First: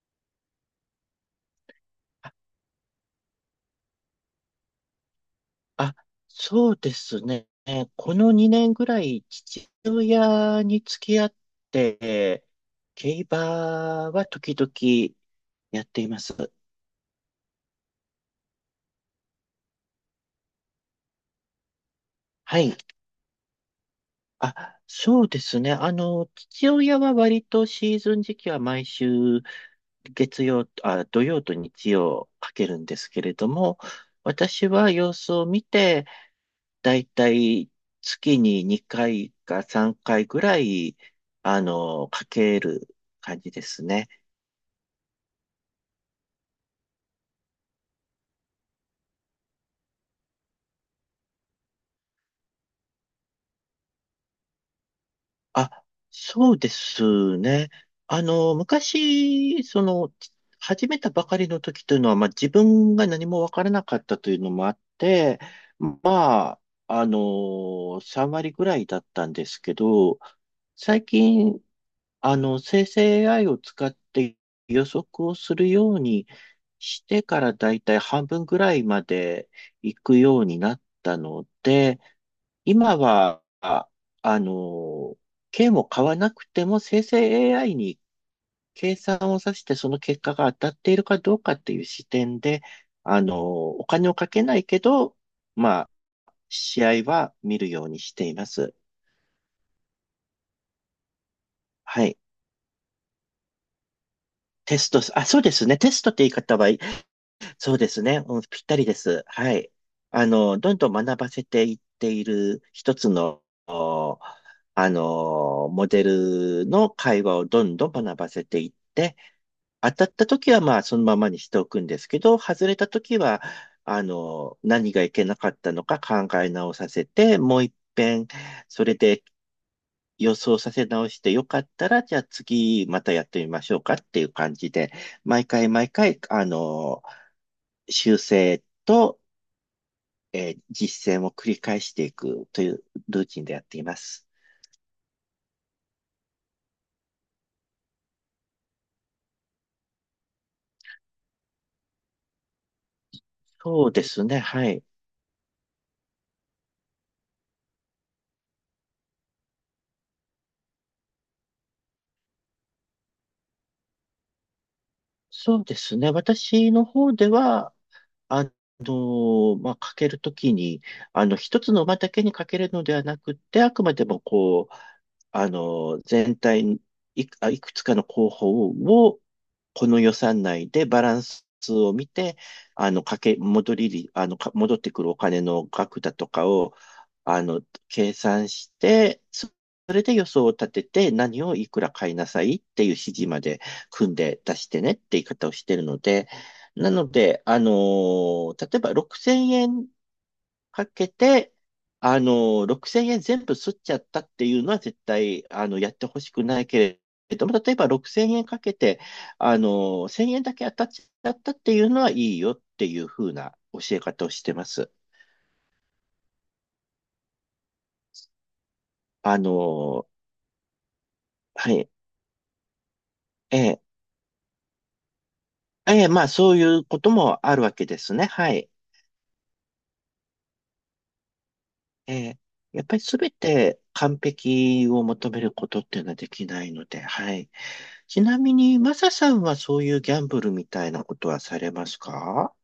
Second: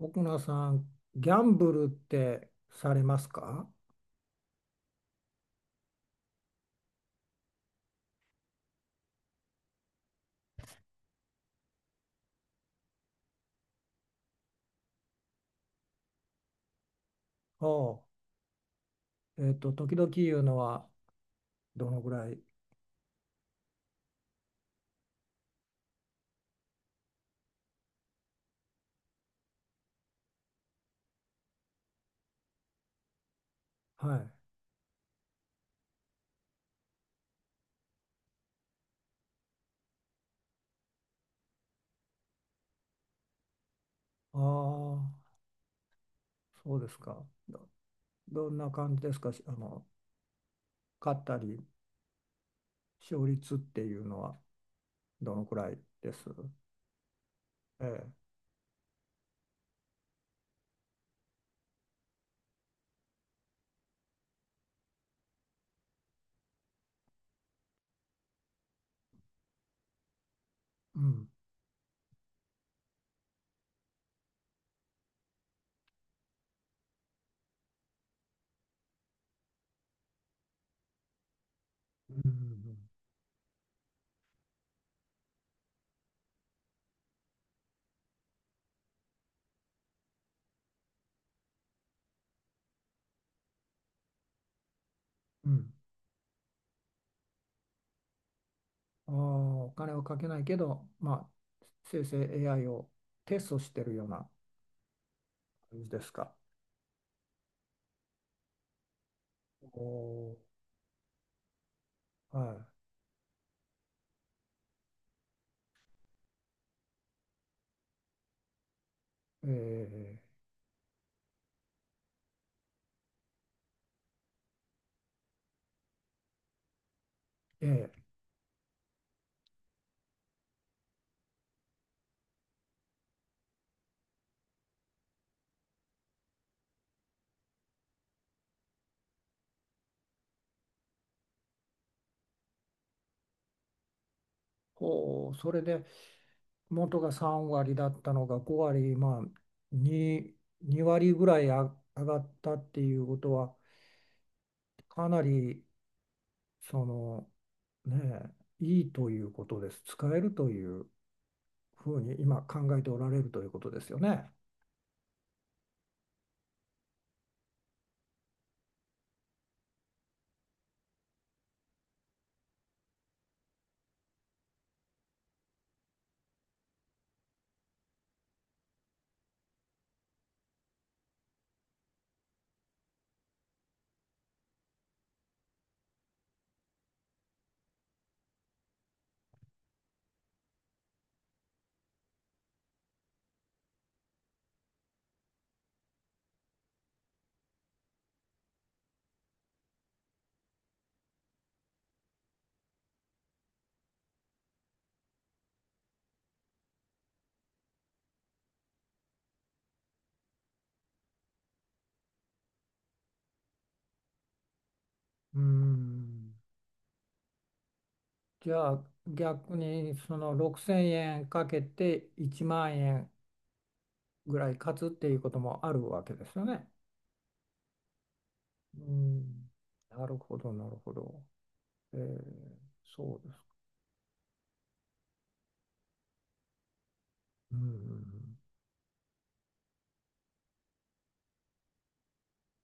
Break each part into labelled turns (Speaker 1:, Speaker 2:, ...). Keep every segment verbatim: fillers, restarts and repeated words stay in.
Speaker 1: 奥名さん、ギャンブルってされますか？
Speaker 2: あ、そうですね。このにねんぐらい、父親に付き合って、競馬は時々やっています。
Speaker 1: おう、えっと、時々言うのはどのぐらい？
Speaker 2: はい。あ、そうですね。あの、父親は割とシーズン時期は毎週月曜、あ、土曜と日曜かけるんですけれども、
Speaker 1: はい。あ
Speaker 2: 私は様子を見て、だいたい月ににかいかさんかいぐらい、あの、かける感じですね。
Speaker 1: あ、そうですか。ど、どんな感じですかし、あの、勝ったり、勝率っていうのはどのくらい
Speaker 2: あ、
Speaker 1: です？
Speaker 2: そうですね。
Speaker 1: え
Speaker 2: あ
Speaker 1: え。
Speaker 2: の、昔、その、始めたばかりの時というのは、まあ、自分が何もわからなかったというのもあって、まあ、あの、さん割ぐらいだったんですけど、
Speaker 1: う
Speaker 2: 最
Speaker 1: ん。
Speaker 2: 近、あの、生成 エーアイ を使って予測をするようにしてからだいたい半分ぐらいまで行くようになったので、
Speaker 1: うん。
Speaker 2: 今は、ああの、券を買わなくても生成 エーアイ に計算をさせてその結果が当たっているかどうかっていう視点で、あの、お金をかけないけど、
Speaker 1: うん。うん。
Speaker 2: まあ、試合は見るようにしています。
Speaker 1: ああ、お金をかけないけど、まあ、生
Speaker 2: は
Speaker 1: 成
Speaker 2: い。
Speaker 1: エーアイ をテストしてるような
Speaker 2: テスト、あ、そうですね。
Speaker 1: 感じ
Speaker 2: テ
Speaker 1: で
Speaker 2: スト
Speaker 1: す
Speaker 2: って言い
Speaker 1: か。
Speaker 2: 方はそうですね。うん、ぴったりです。はい。
Speaker 1: お
Speaker 2: あ
Speaker 1: お
Speaker 2: の、どんどん学ばせていってい
Speaker 1: ー、
Speaker 2: る
Speaker 1: は
Speaker 2: 一つの、おあの、モデルの会話をどんどん学ばせていって、
Speaker 1: い。
Speaker 2: 当たった
Speaker 1: え
Speaker 2: 時はまあそのままにしておくんですけど、外れた時は、あの、何がいけなかったのか考え直させて、もう一
Speaker 1: えええ。
Speaker 2: 遍、それで予想させ直してよかったら、じゃあ次またやってみましょうかっていう感じで、毎回毎回、あの、修正と、えー実践を繰り返していくというルーティンでやっています。
Speaker 1: ほう、それで元がさん割だったのがご割、まあに、に割ぐらいあ上がったっていうことは、
Speaker 2: そうですね、はい。
Speaker 1: かなりその、ねえ、いいということです。使えるというふうに今考えておられるということですよね。
Speaker 2: そうですね。私の方では、あの、まあ、かけるときに、あの、一つの馬だけにかけるのではなくて、あくまでもこう、あの、全体にいく、あいくつかの候補を、この予算内でバランスを見て、あの、かけ、戻りり、あの、か戻ってくるお金の額だとかを、あの、計算して、そそれで予想を立てて、何をいくら買いなさいっていう指示まで組んで出してねって言い方をしてるので、なので、あのー例えばろくせんえんかけて、あのーろくせんえん全部吸っちゃったっていうのは絶対、あの、やってほしくないけれども、例えばろくせんえんかけて、あのーせんえんだけ当たっちゃったっていうのはいいよっていうふうな教え方をしてます。
Speaker 1: うーん。じゃあ
Speaker 2: あ
Speaker 1: 逆に
Speaker 2: の
Speaker 1: そ
Speaker 2: ー
Speaker 1: のろくせんえんかけ
Speaker 2: はい。
Speaker 1: ていちまん円
Speaker 2: ええ、
Speaker 1: ぐらい勝つっていうこともあるわ
Speaker 2: ええ、
Speaker 1: け
Speaker 2: ま
Speaker 1: で
Speaker 2: あ
Speaker 1: すよ
Speaker 2: そうい
Speaker 1: ね。
Speaker 2: うこともあるわけですね。はい。
Speaker 1: うん。なるほど、なるほど。え
Speaker 2: え
Speaker 1: ー
Speaker 2: えやっぱりす
Speaker 1: そう
Speaker 2: べ
Speaker 1: です。
Speaker 2: て完璧を求めることっていうのはできないので、はい。
Speaker 1: う
Speaker 2: ち
Speaker 1: ん。
Speaker 2: なみに、マサさんはそういうギャンブルみたいなことはされますか？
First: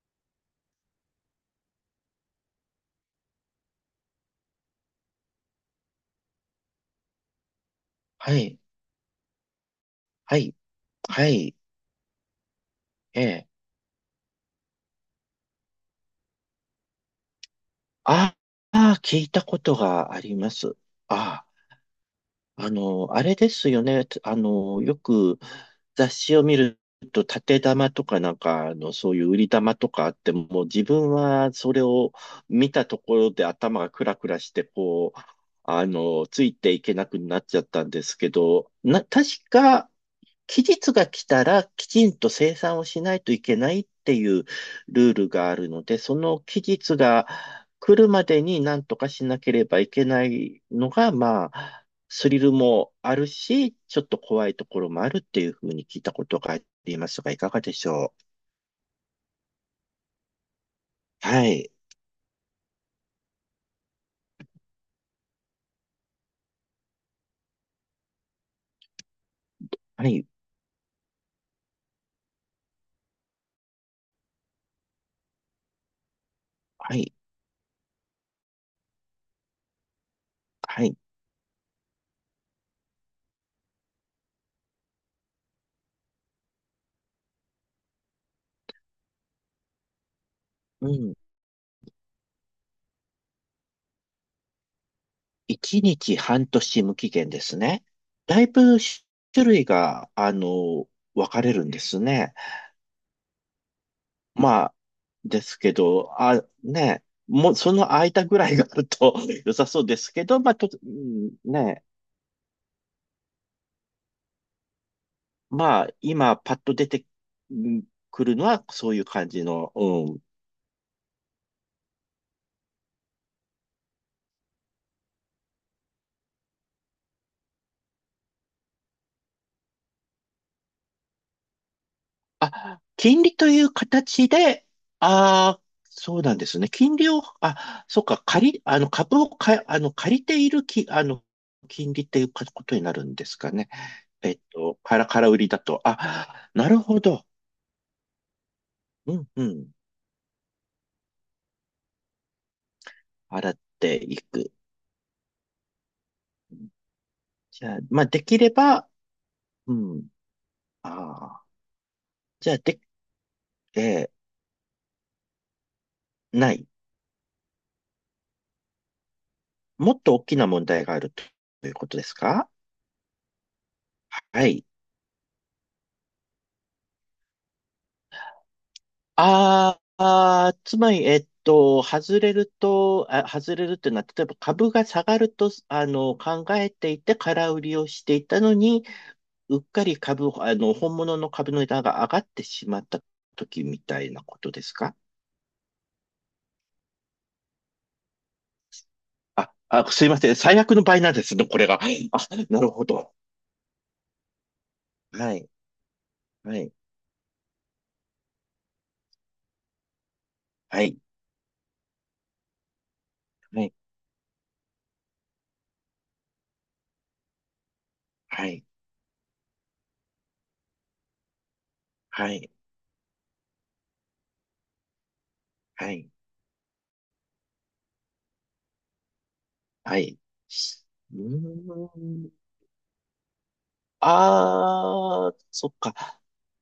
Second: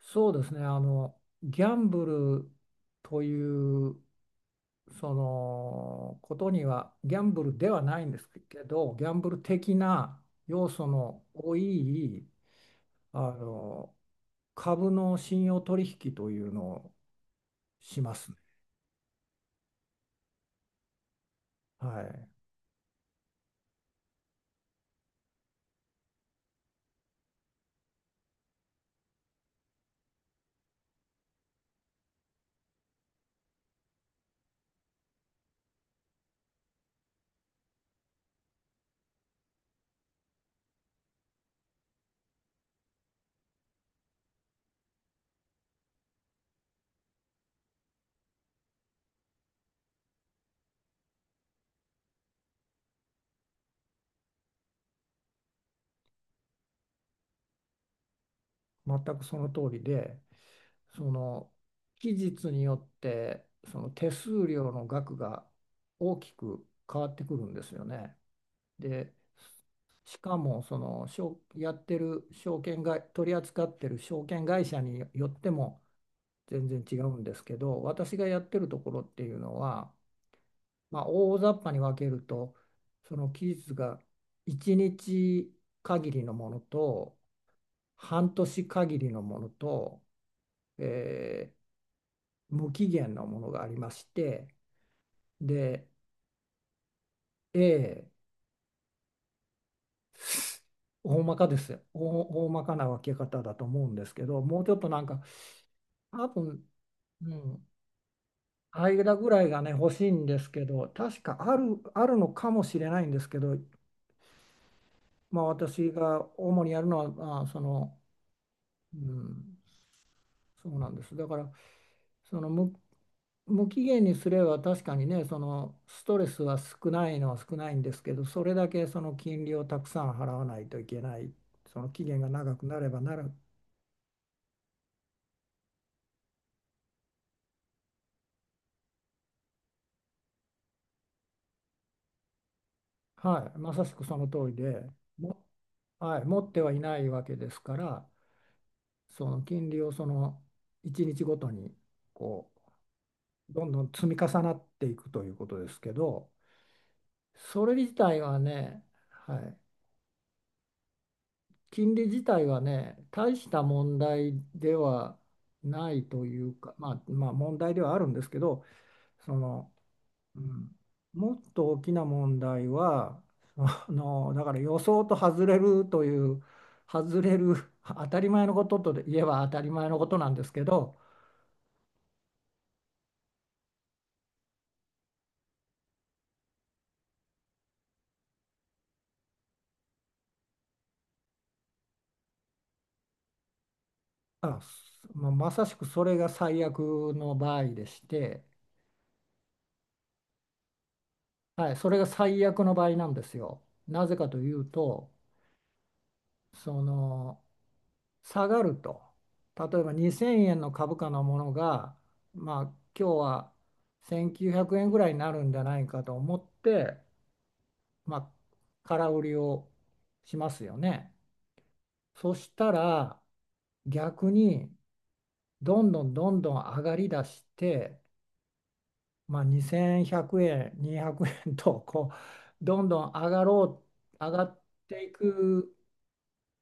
Speaker 1: そうですね。あの、ギャンブルという、そのことには、ギャンブルではないんです
Speaker 2: はい、
Speaker 1: けど、ギャンブル的な
Speaker 2: はい、
Speaker 1: 要素の
Speaker 2: はい、
Speaker 1: 多い、
Speaker 2: え
Speaker 1: あ
Speaker 2: え。
Speaker 1: の、株の信用取引というのをします
Speaker 2: あ
Speaker 1: ね。
Speaker 2: あ、聞いたことがあります。ああ。
Speaker 1: はい。
Speaker 2: あの、あれですよね。あの、よく雑誌を見ると、縦玉とかなんか、あの、そういう売り玉とかあって、もう自分はそれを見たところで頭がクラクラして、こう、あの、ついていけなくなっちゃったんですけど、な、確か、期日が来たらきちんと生産をしないといけないっていうルールがあるので、その期日が来るまでに何とかしなければいけないのが、まあ、スリルもあるし、ちょっと怖いところもあるっていうふうに聞いたことがありますが、いかがでしょう？
Speaker 1: 全くその通りで、そ
Speaker 2: は
Speaker 1: の、
Speaker 2: い。
Speaker 1: 期日によって、その手数料の額が大きく変わってくるんですよね。で、
Speaker 2: は
Speaker 1: し
Speaker 2: い。
Speaker 1: かもその証やってる証券会、取り扱ってる証券会社によっても全然
Speaker 2: は
Speaker 1: 違
Speaker 2: い。
Speaker 1: うんですけど、私がやってるところっていうのは、
Speaker 2: はい。
Speaker 1: まあ、大雑把に分けると、その期日がいちにち限りのものと、半年限りのものと、
Speaker 2: うん。
Speaker 1: えー無期限のものがありまして、
Speaker 2: 1
Speaker 1: で、
Speaker 2: 日半年無期限ですね。
Speaker 1: A、
Speaker 2: だいぶ種類が、あの、
Speaker 1: 大
Speaker 2: 分
Speaker 1: ま
Speaker 2: か
Speaker 1: か
Speaker 2: れ
Speaker 1: で
Speaker 2: るんで
Speaker 1: す。
Speaker 2: す
Speaker 1: 大、
Speaker 2: ね。
Speaker 1: 大まかな分け方だと思うんですけど、もう
Speaker 2: ま
Speaker 1: ち
Speaker 2: あ、
Speaker 1: ょっとなんか、
Speaker 2: ですけど、
Speaker 1: 多
Speaker 2: あ、
Speaker 1: 分、
Speaker 2: ね、
Speaker 1: う
Speaker 2: もう
Speaker 1: ん、
Speaker 2: その空いたぐらいがある
Speaker 1: 間
Speaker 2: と
Speaker 1: ぐら い
Speaker 2: 良
Speaker 1: が
Speaker 2: さ
Speaker 1: ね、
Speaker 2: そう
Speaker 1: 欲
Speaker 2: で
Speaker 1: しい
Speaker 2: す
Speaker 1: ん
Speaker 2: け
Speaker 1: で
Speaker 2: ど、
Speaker 1: す
Speaker 2: まあ、
Speaker 1: け
Speaker 2: と、
Speaker 1: ど、
Speaker 2: う
Speaker 1: 確
Speaker 2: ん
Speaker 1: かある、
Speaker 2: ね、
Speaker 1: あるのかもしれないんですけど、まあ、
Speaker 2: まあ、
Speaker 1: 私が
Speaker 2: 今パッ
Speaker 1: 主に
Speaker 2: と
Speaker 1: やる
Speaker 2: 出
Speaker 1: の
Speaker 2: て
Speaker 1: は、まあ、
Speaker 2: う
Speaker 1: そ
Speaker 2: ん
Speaker 1: の、
Speaker 2: くるのはそ
Speaker 1: う
Speaker 2: ういう感じ
Speaker 1: ん、
Speaker 2: の、うん。
Speaker 1: そうなんです。だから、その無、無期限にすれば確かにね、そのストレスは少ないのは少ないんですけど、それだけその金利をたくさん払わないといけない、その期限が長くな
Speaker 2: あ、
Speaker 1: ればな
Speaker 2: 金
Speaker 1: る、
Speaker 2: 利という形で、ああ、そうなんですね。金利を、あ、そっか、借り、あの、株をか、あの、借りているき、あの、金利っていうかことになるんですか
Speaker 1: はい、
Speaker 2: ね。
Speaker 1: まさしくその
Speaker 2: えっ
Speaker 1: 通り
Speaker 2: と、
Speaker 1: で、
Speaker 2: から、空売
Speaker 1: も、
Speaker 2: りだと。
Speaker 1: はい、持っ
Speaker 2: あ、
Speaker 1: て
Speaker 2: な
Speaker 1: は
Speaker 2: る
Speaker 1: いな
Speaker 2: ほ
Speaker 1: いわ
Speaker 2: ど。
Speaker 1: けですから。
Speaker 2: う
Speaker 1: そ
Speaker 2: ん、
Speaker 1: の
Speaker 2: うん。
Speaker 1: 金利をそのいちにちごとに、こ
Speaker 2: 払
Speaker 1: う
Speaker 2: っ
Speaker 1: どんどん
Speaker 2: て
Speaker 1: 積み
Speaker 2: い
Speaker 1: 重な
Speaker 2: く。
Speaker 1: っていくということですけど、
Speaker 2: じ
Speaker 1: それ
Speaker 2: ゃあ、
Speaker 1: 自
Speaker 2: まあ、
Speaker 1: 体
Speaker 2: でき
Speaker 1: は
Speaker 2: れ
Speaker 1: ね、
Speaker 2: ば、
Speaker 1: はい、
Speaker 2: うん。ああ。
Speaker 1: 金利自体
Speaker 2: じゃあ、
Speaker 1: は
Speaker 2: で、
Speaker 1: ね、大した問
Speaker 2: えー
Speaker 1: 題ではないとい
Speaker 2: な
Speaker 1: う
Speaker 2: い。
Speaker 1: か、まあ、まあ問題ではあるんですけど、その、
Speaker 2: もっと大き
Speaker 1: う
Speaker 2: な問
Speaker 1: ん、
Speaker 2: 題があると
Speaker 1: もっと
Speaker 2: という
Speaker 1: 大
Speaker 2: こ
Speaker 1: き
Speaker 2: とで
Speaker 1: な
Speaker 2: す
Speaker 1: 問
Speaker 2: か？
Speaker 1: 題は、そのだ
Speaker 2: は
Speaker 1: から
Speaker 2: い。
Speaker 1: 予想と外れるという、外れる、当たり前のことと言えば当たり
Speaker 2: あー
Speaker 1: 前のことなんです
Speaker 2: あー、
Speaker 1: け
Speaker 2: つま
Speaker 1: ど。
Speaker 2: り、えっと、外れると、あ、外れるっていうのは、例えば株が下がると、あの、考えていて空売りをしていたのに、うっかり株、あの、本物の株の値段が上がってしまった時みたいなこと
Speaker 1: あ、
Speaker 2: ですか？
Speaker 1: すまあまさしくそれが最悪の場合でして、
Speaker 2: あ、あ、すいません。最悪の場合なんですね、これ
Speaker 1: はい、
Speaker 2: が。あ、
Speaker 1: それが最
Speaker 2: な
Speaker 1: 悪
Speaker 2: る
Speaker 1: の場
Speaker 2: ほ
Speaker 1: 合な
Speaker 2: ど。
Speaker 1: んですよ。なぜかというと、
Speaker 2: はい。はい。
Speaker 1: その下がると、例えばにせんえんの
Speaker 2: はい、
Speaker 1: 株価のものが、まあ、今日は
Speaker 2: はい、
Speaker 1: せんきゅうひゃくえんぐらいになるんじゃないかと思って、まあ、
Speaker 2: はい、
Speaker 1: 空売りをしますよね。
Speaker 2: は
Speaker 1: そ
Speaker 2: い、
Speaker 1: したら逆にどん
Speaker 2: は
Speaker 1: ど
Speaker 2: い、
Speaker 1: んどんどん上がりだして、まあ、
Speaker 2: は
Speaker 1: 2100
Speaker 2: い。
Speaker 1: 円、200
Speaker 2: う
Speaker 1: 円
Speaker 2: ー
Speaker 1: と、こ
Speaker 2: ん。
Speaker 1: うどんどん上がろう、上がってい
Speaker 2: あー、そ
Speaker 1: く
Speaker 2: っか。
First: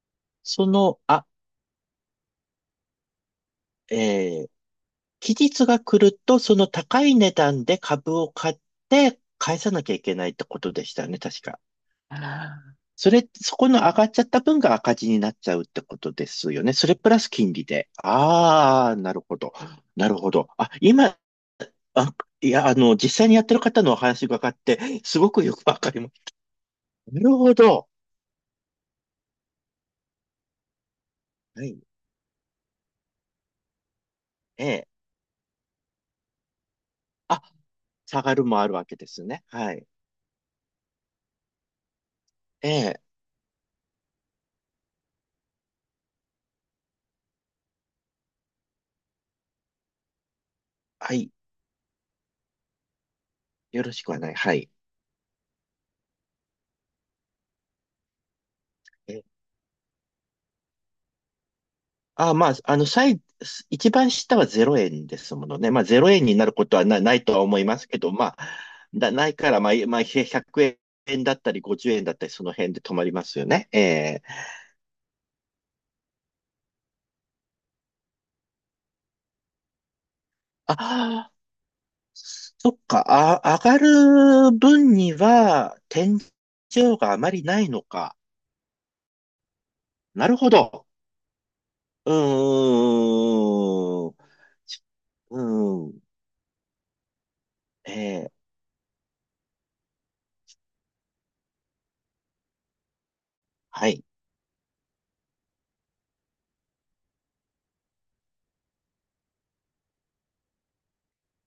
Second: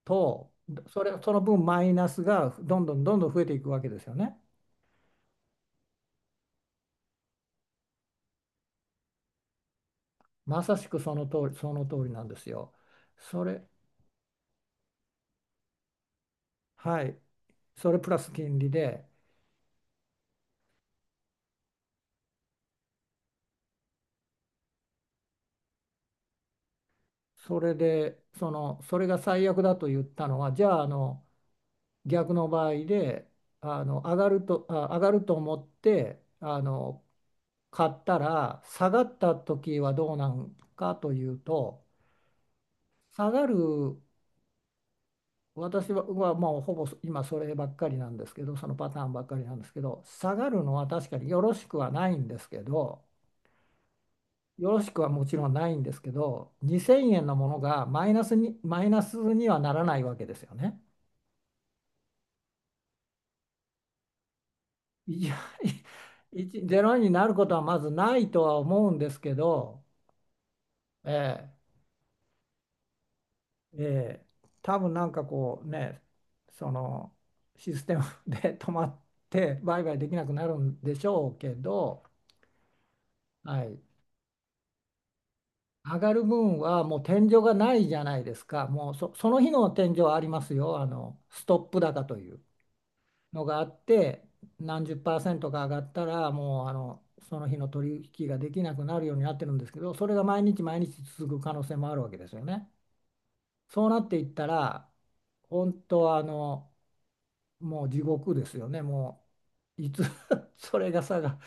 Speaker 1: と、
Speaker 2: その、
Speaker 1: それ、
Speaker 2: あ、
Speaker 1: その分マイナスがどんどんどんどん増えていくわけですよね。
Speaker 2: えー、期日が来ると、その高い値段で株を買って返さなきゃいけないってこ
Speaker 1: ま
Speaker 2: と
Speaker 1: さ
Speaker 2: で
Speaker 1: し
Speaker 2: し
Speaker 1: く
Speaker 2: たよ
Speaker 1: そ
Speaker 2: ね、
Speaker 1: の
Speaker 2: 確
Speaker 1: 通り、
Speaker 2: か。
Speaker 1: その通り
Speaker 2: あ
Speaker 1: なんですよ。
Speaker 2: ーそれ、
Speaker 1: そ
Speaker 2: そ
Speaker 1: れ、
Speaker 2: この上がっちゃった分が赤字になっちゃうってことですよね。それ
Speaker 1: は
Speaker 2: プ
Speaker 1: い、
Speaker 2: ラス金利で。
Speaker 1: それプラス金利
Speaker 2: ああ、
Speaker 1: で、
Speaker 2: なるほど。なるほど。あ、今、あ、いや、あの、実際にやってる方のお話伺って、すごくよくわかります。なるほ
Speaker 1: それ
Speaker 2: ど。
Speaker 1: で、その、それが最悪だと言ったのは、じゃあ、あの、
Speaker 2: はい。
Speaker 1: 逆の場合で、あの、上がる
Speaker 2: え
Speaker 1: と、あ、
Speaker 2: え。
Speaker 1: 上がると思って、あの、
Speaker 2: あ、
Speaker 1: 買った
Speaker 2: 下がるも
Speaker 1: ら
Speaker 2: あるわ
Speaker 1: 下
Speaker 2: け
Speaker 1: が
Speaker 2: で
Speaker 1: っ
Speaker 2: す
Speaker 1: た
Speaker 2: ね。は
Speaker 1: 時
Speaker 2: い。
Speaker 1: はどうなんかというと、
Speaker 2: ええ。
Speaker 1: 下がる。私ははもうほぼ今そればっかりなんですけど、そのパターンばっかりなんですけど、下がるのは確
Speaker 2: は
Speaker 1: かに
Speaker 2: い。
Speaker 1: よろしくはないんですけど、
Speaker 2: よろしくはない。は
Speaker 1: よ
Speaker 2: い。
Speaker 1: ろしくはもちろんないんですけど、にせんえんのものがマイナスに、マイナス
Speaker 2: え
Speaker 1: にはならないわけですよね。
Speaker 2: あ、まあ、あの、最、一番下はぜろえんで
Speaker 1: い
Speaker 2: す
Speaker 1: や、
Speaker 2: ものね。まあ、0円になるこ
Speaker 1: い
Speaker 2: と
Speaker 1: ゼ
Speaker 2: は
Speaker 1: ロ
Speaker 2: な、
Speaker 1: に
Speaker 2: ない
Speaker 1: な
Speaker 2: と
Speaker 1: る
Speaker 2: は
Speaker 1: こと
Speaker 2: 思
Speaker 1: は
Speaker 2: い
Speaker 1: ま
Speaker 2: ます
Speaker 1: ず
Speaker 2: けど、
Speaker 1: ない
Speaker 2: まあ、
Speaker 1: とは思うんで
Speaker 2: だ、
Speaker 1: す
Speaker 2: な
Speaker 1: け
Speaker 2: いから、まあ、
Speaker 1: ど、
Speaker 2: まあ、ひゃくえんだっ
Speaker 1: え
Speaker 2: た
Speaker 1: え
Speaker 2: り、ごじゅうえんだったり、その辺で止まりますよね。え
Speaker 1: え
Speaker 2: え。
Speaker 1: え、多分なんかこうね、そのシステムで 止まって売買できなくなる
Speaker 2: あ
Speaker 1: んでしょ
Speaker 2: あ、
Speaker 1: うけど、
Speaker 2: そっか。あ、上
Speaker 1: は
Speaker 2: が
Speaker 1: い、
Speaker 2: る分には、
Speaker 1: 上が
Speaker 2: 天井
Speaker 1: る分はもう
Speaker 2: があ
Speaker 1: 天
Speaker 2: ま
Speaker 1: 井
Speaker 2: り
Speaker 1: が
Speaker 2: ない
Speaker 1: な
Speaker 2: の
Speaker 1: いじゃ
Speaker 2: か。
Speaker 1: ないですか、もうそ、その日の天井はあり
Speaker 2: なる
Speaker 1: ま
Speaker 2: ほ
Speaker 1: すよ、あ
Speaker 2: ど。
Speaker 1: のストップ高
Speaker 2: う
Speaker 1: というのがあっ
Speaker 2: ー
Speaker 1: て、
Speaker 2: ん。
Speaker 1: 何十パーセ
Speaker 2: う
Speaker 1: ントか上がっ
Speaker 2: ん。
Speaker 1: たら、もうあのその日の取引
Speaker 2: ええ。
Speaker 1: ができなくなるようになってるんですけど、それが毎日毎日続く可能性もあるわけですよね。そ
Speaker 2: は
Speaker 1: うな
Speaker 2: い。
Speaker 1: っていったら、本当はあのもう地獄ですよね。もういつ それが下が、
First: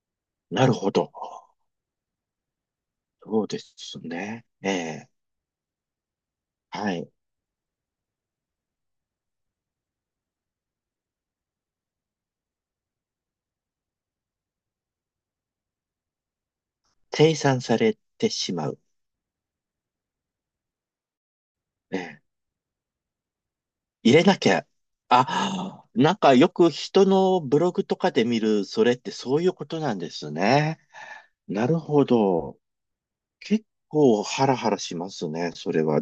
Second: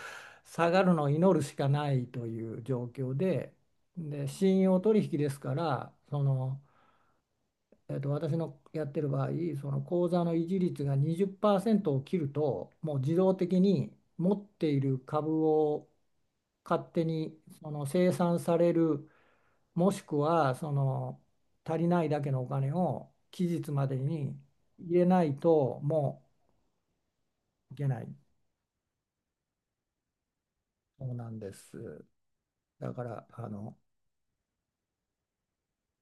Speaker 2: な
Speaker 1: 下
Speaker 2: る
Speaker 1: が
Speaker 2: ほ
Speaker 1: るのを
Speaker 2: ど。
Speaker 1: 祈るしかないという状況
Speaker 2: そう
Speaker 1: で、
Speaker 2: です
Speaker 1: で
Speaker 2: ね。
Speaker 1: 信
Speaker 2: え
Speaker 1: 用取
Speaker 2: え。
Speaker 1: 引ですから、その、
Speaker 2: はい。
Speaker 1: えっと、私のやってる場合、その口座の維持率がにじゅっパーセントを切るともう自動的に持っている株を勝手
Speaker 2: 計
Speaker 1: に
Speaker 2: 算
Speaker 1: そ
Speaker 2: さ
Speaker 1: の
Speaker 2: れ
Speaker 1: 清
Speaker 2: て
Speaker 1: 算
Speaker 2: し
Speaker 1: さ
Speaker 2: ま
Speaker 1: れ
Speaker 2: う。
Speaker 1: る、もしくはその足り
Speaker 2: え
Speaker 1: ないだ
Speaker 2: え
Speaker 1: けのお金を期日まで
Speaker 2: 入れな
Speaker 1: に
Speaker 2: きゃ。
Speaker 1: 入れないと
Speaker 2: あ、なん
Speaker 1: も
Speaker 2: かよく人のブロ
Speaker 1: うい
Speaker 2: グ
Speaker 1: け
Speaker 2: と
Speaker 1: ない。
Speaker 2: かで見る、それってそういうことなんですね。
Speaker 1: そうなんで
Speaker 2: なる
Speaker 1: す。
Speaker 2: ほど。
Speaker 1: だから、あ
Speaker 2: 結
Speaker 1: の、
Speaker 2: 構ハラハラしますね、それは。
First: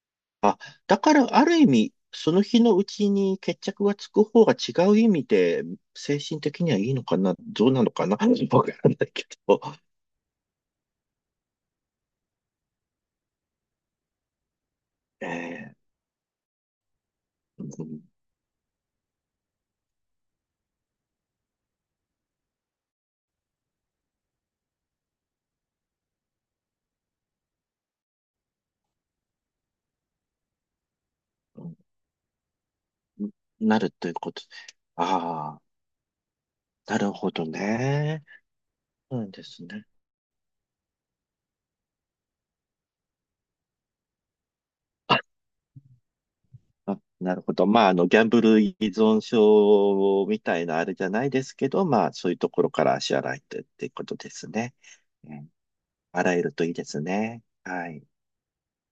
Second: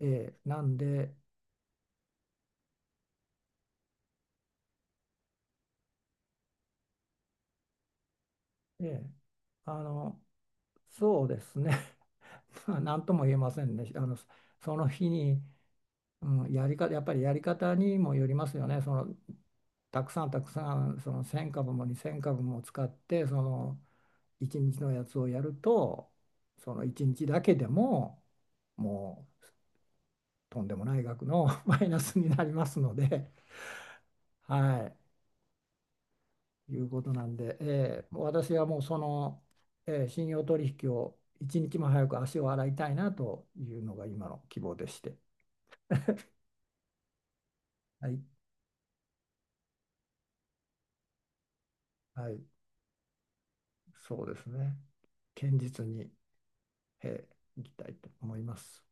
Speaker 1: ええ、なん
Speaker 2: だか
Speaker 1: で、
Speaker 2: らある意味、その日のうちに決着がつく方が違う意味で、精神的にはいいのかな、どうなのかな、わから
Speaker 1: え
Speaker 2: ない
Speaker 1: え、
Speaker 2: けど、
Speaker 1: あの、そうですね、まあなんとも言えませんね。あの、その日に、
Speaker 2: ええ。
Speaker 1: うん、やり方、やっぱりやり方
Speaker 2: う
Speaker 1: に
Speaker 2: ん。
Speaker 1: もよりますよね。その、たくさんたくさん、そのせん株もにせん株も使って、その、いちにちのやつをやると、そのいちにちだけでも、もう、とんでもない額の
Speaker 2: う ん。
Speaker 1: マイナスになりますので、
Speaker 2: なるということ。
Speaker 1: はい。
Speaker 2: ああ、
Speaker 1: いう
Speaker 2: な
Speaker 1: こ
Speaker 2: る
Speaker 1: とな
Speaker 2: ほ
Speaker 1: ん
Speaker 2: ど
Speaker 1: で、えー
Speaker 2: ね。
Speaker 1: 私はもうそ
Speaker 2: そうなん
Speaker 1: の、
Speaker 2: ですね。
Speaker 1: えー信用取引を一日も早く足を洗いたいなというのが今の希望でして、
Speaker 2: ああなるほど。まあ、あの、
Speaker 1: は
Speaker 2: ギ
Speaker 1: い、
Speaker 2: ャンブル依存症みたいなあれじゃないですけど、まあ、そ
Speaker 1: は
Speaker 2: ういう
Speaker 1: い、
Speaker 2: ところから足洗いとっていうこと
Speaker 1: そう
Speaker 2: で
Speaker 1: です
Speaker 2: すね。
Speaker 1: ね、
Speaker 2: うん。
Speaker 1: 堅実に、
Speaker 2: 洗えるといいです
Speaker 1: えー
Speaker 2: ね。
Speaker 1: いきた
Speaker 2: は
Speaker 1: い
Speaker 2: い。
Speaker 1: と思います。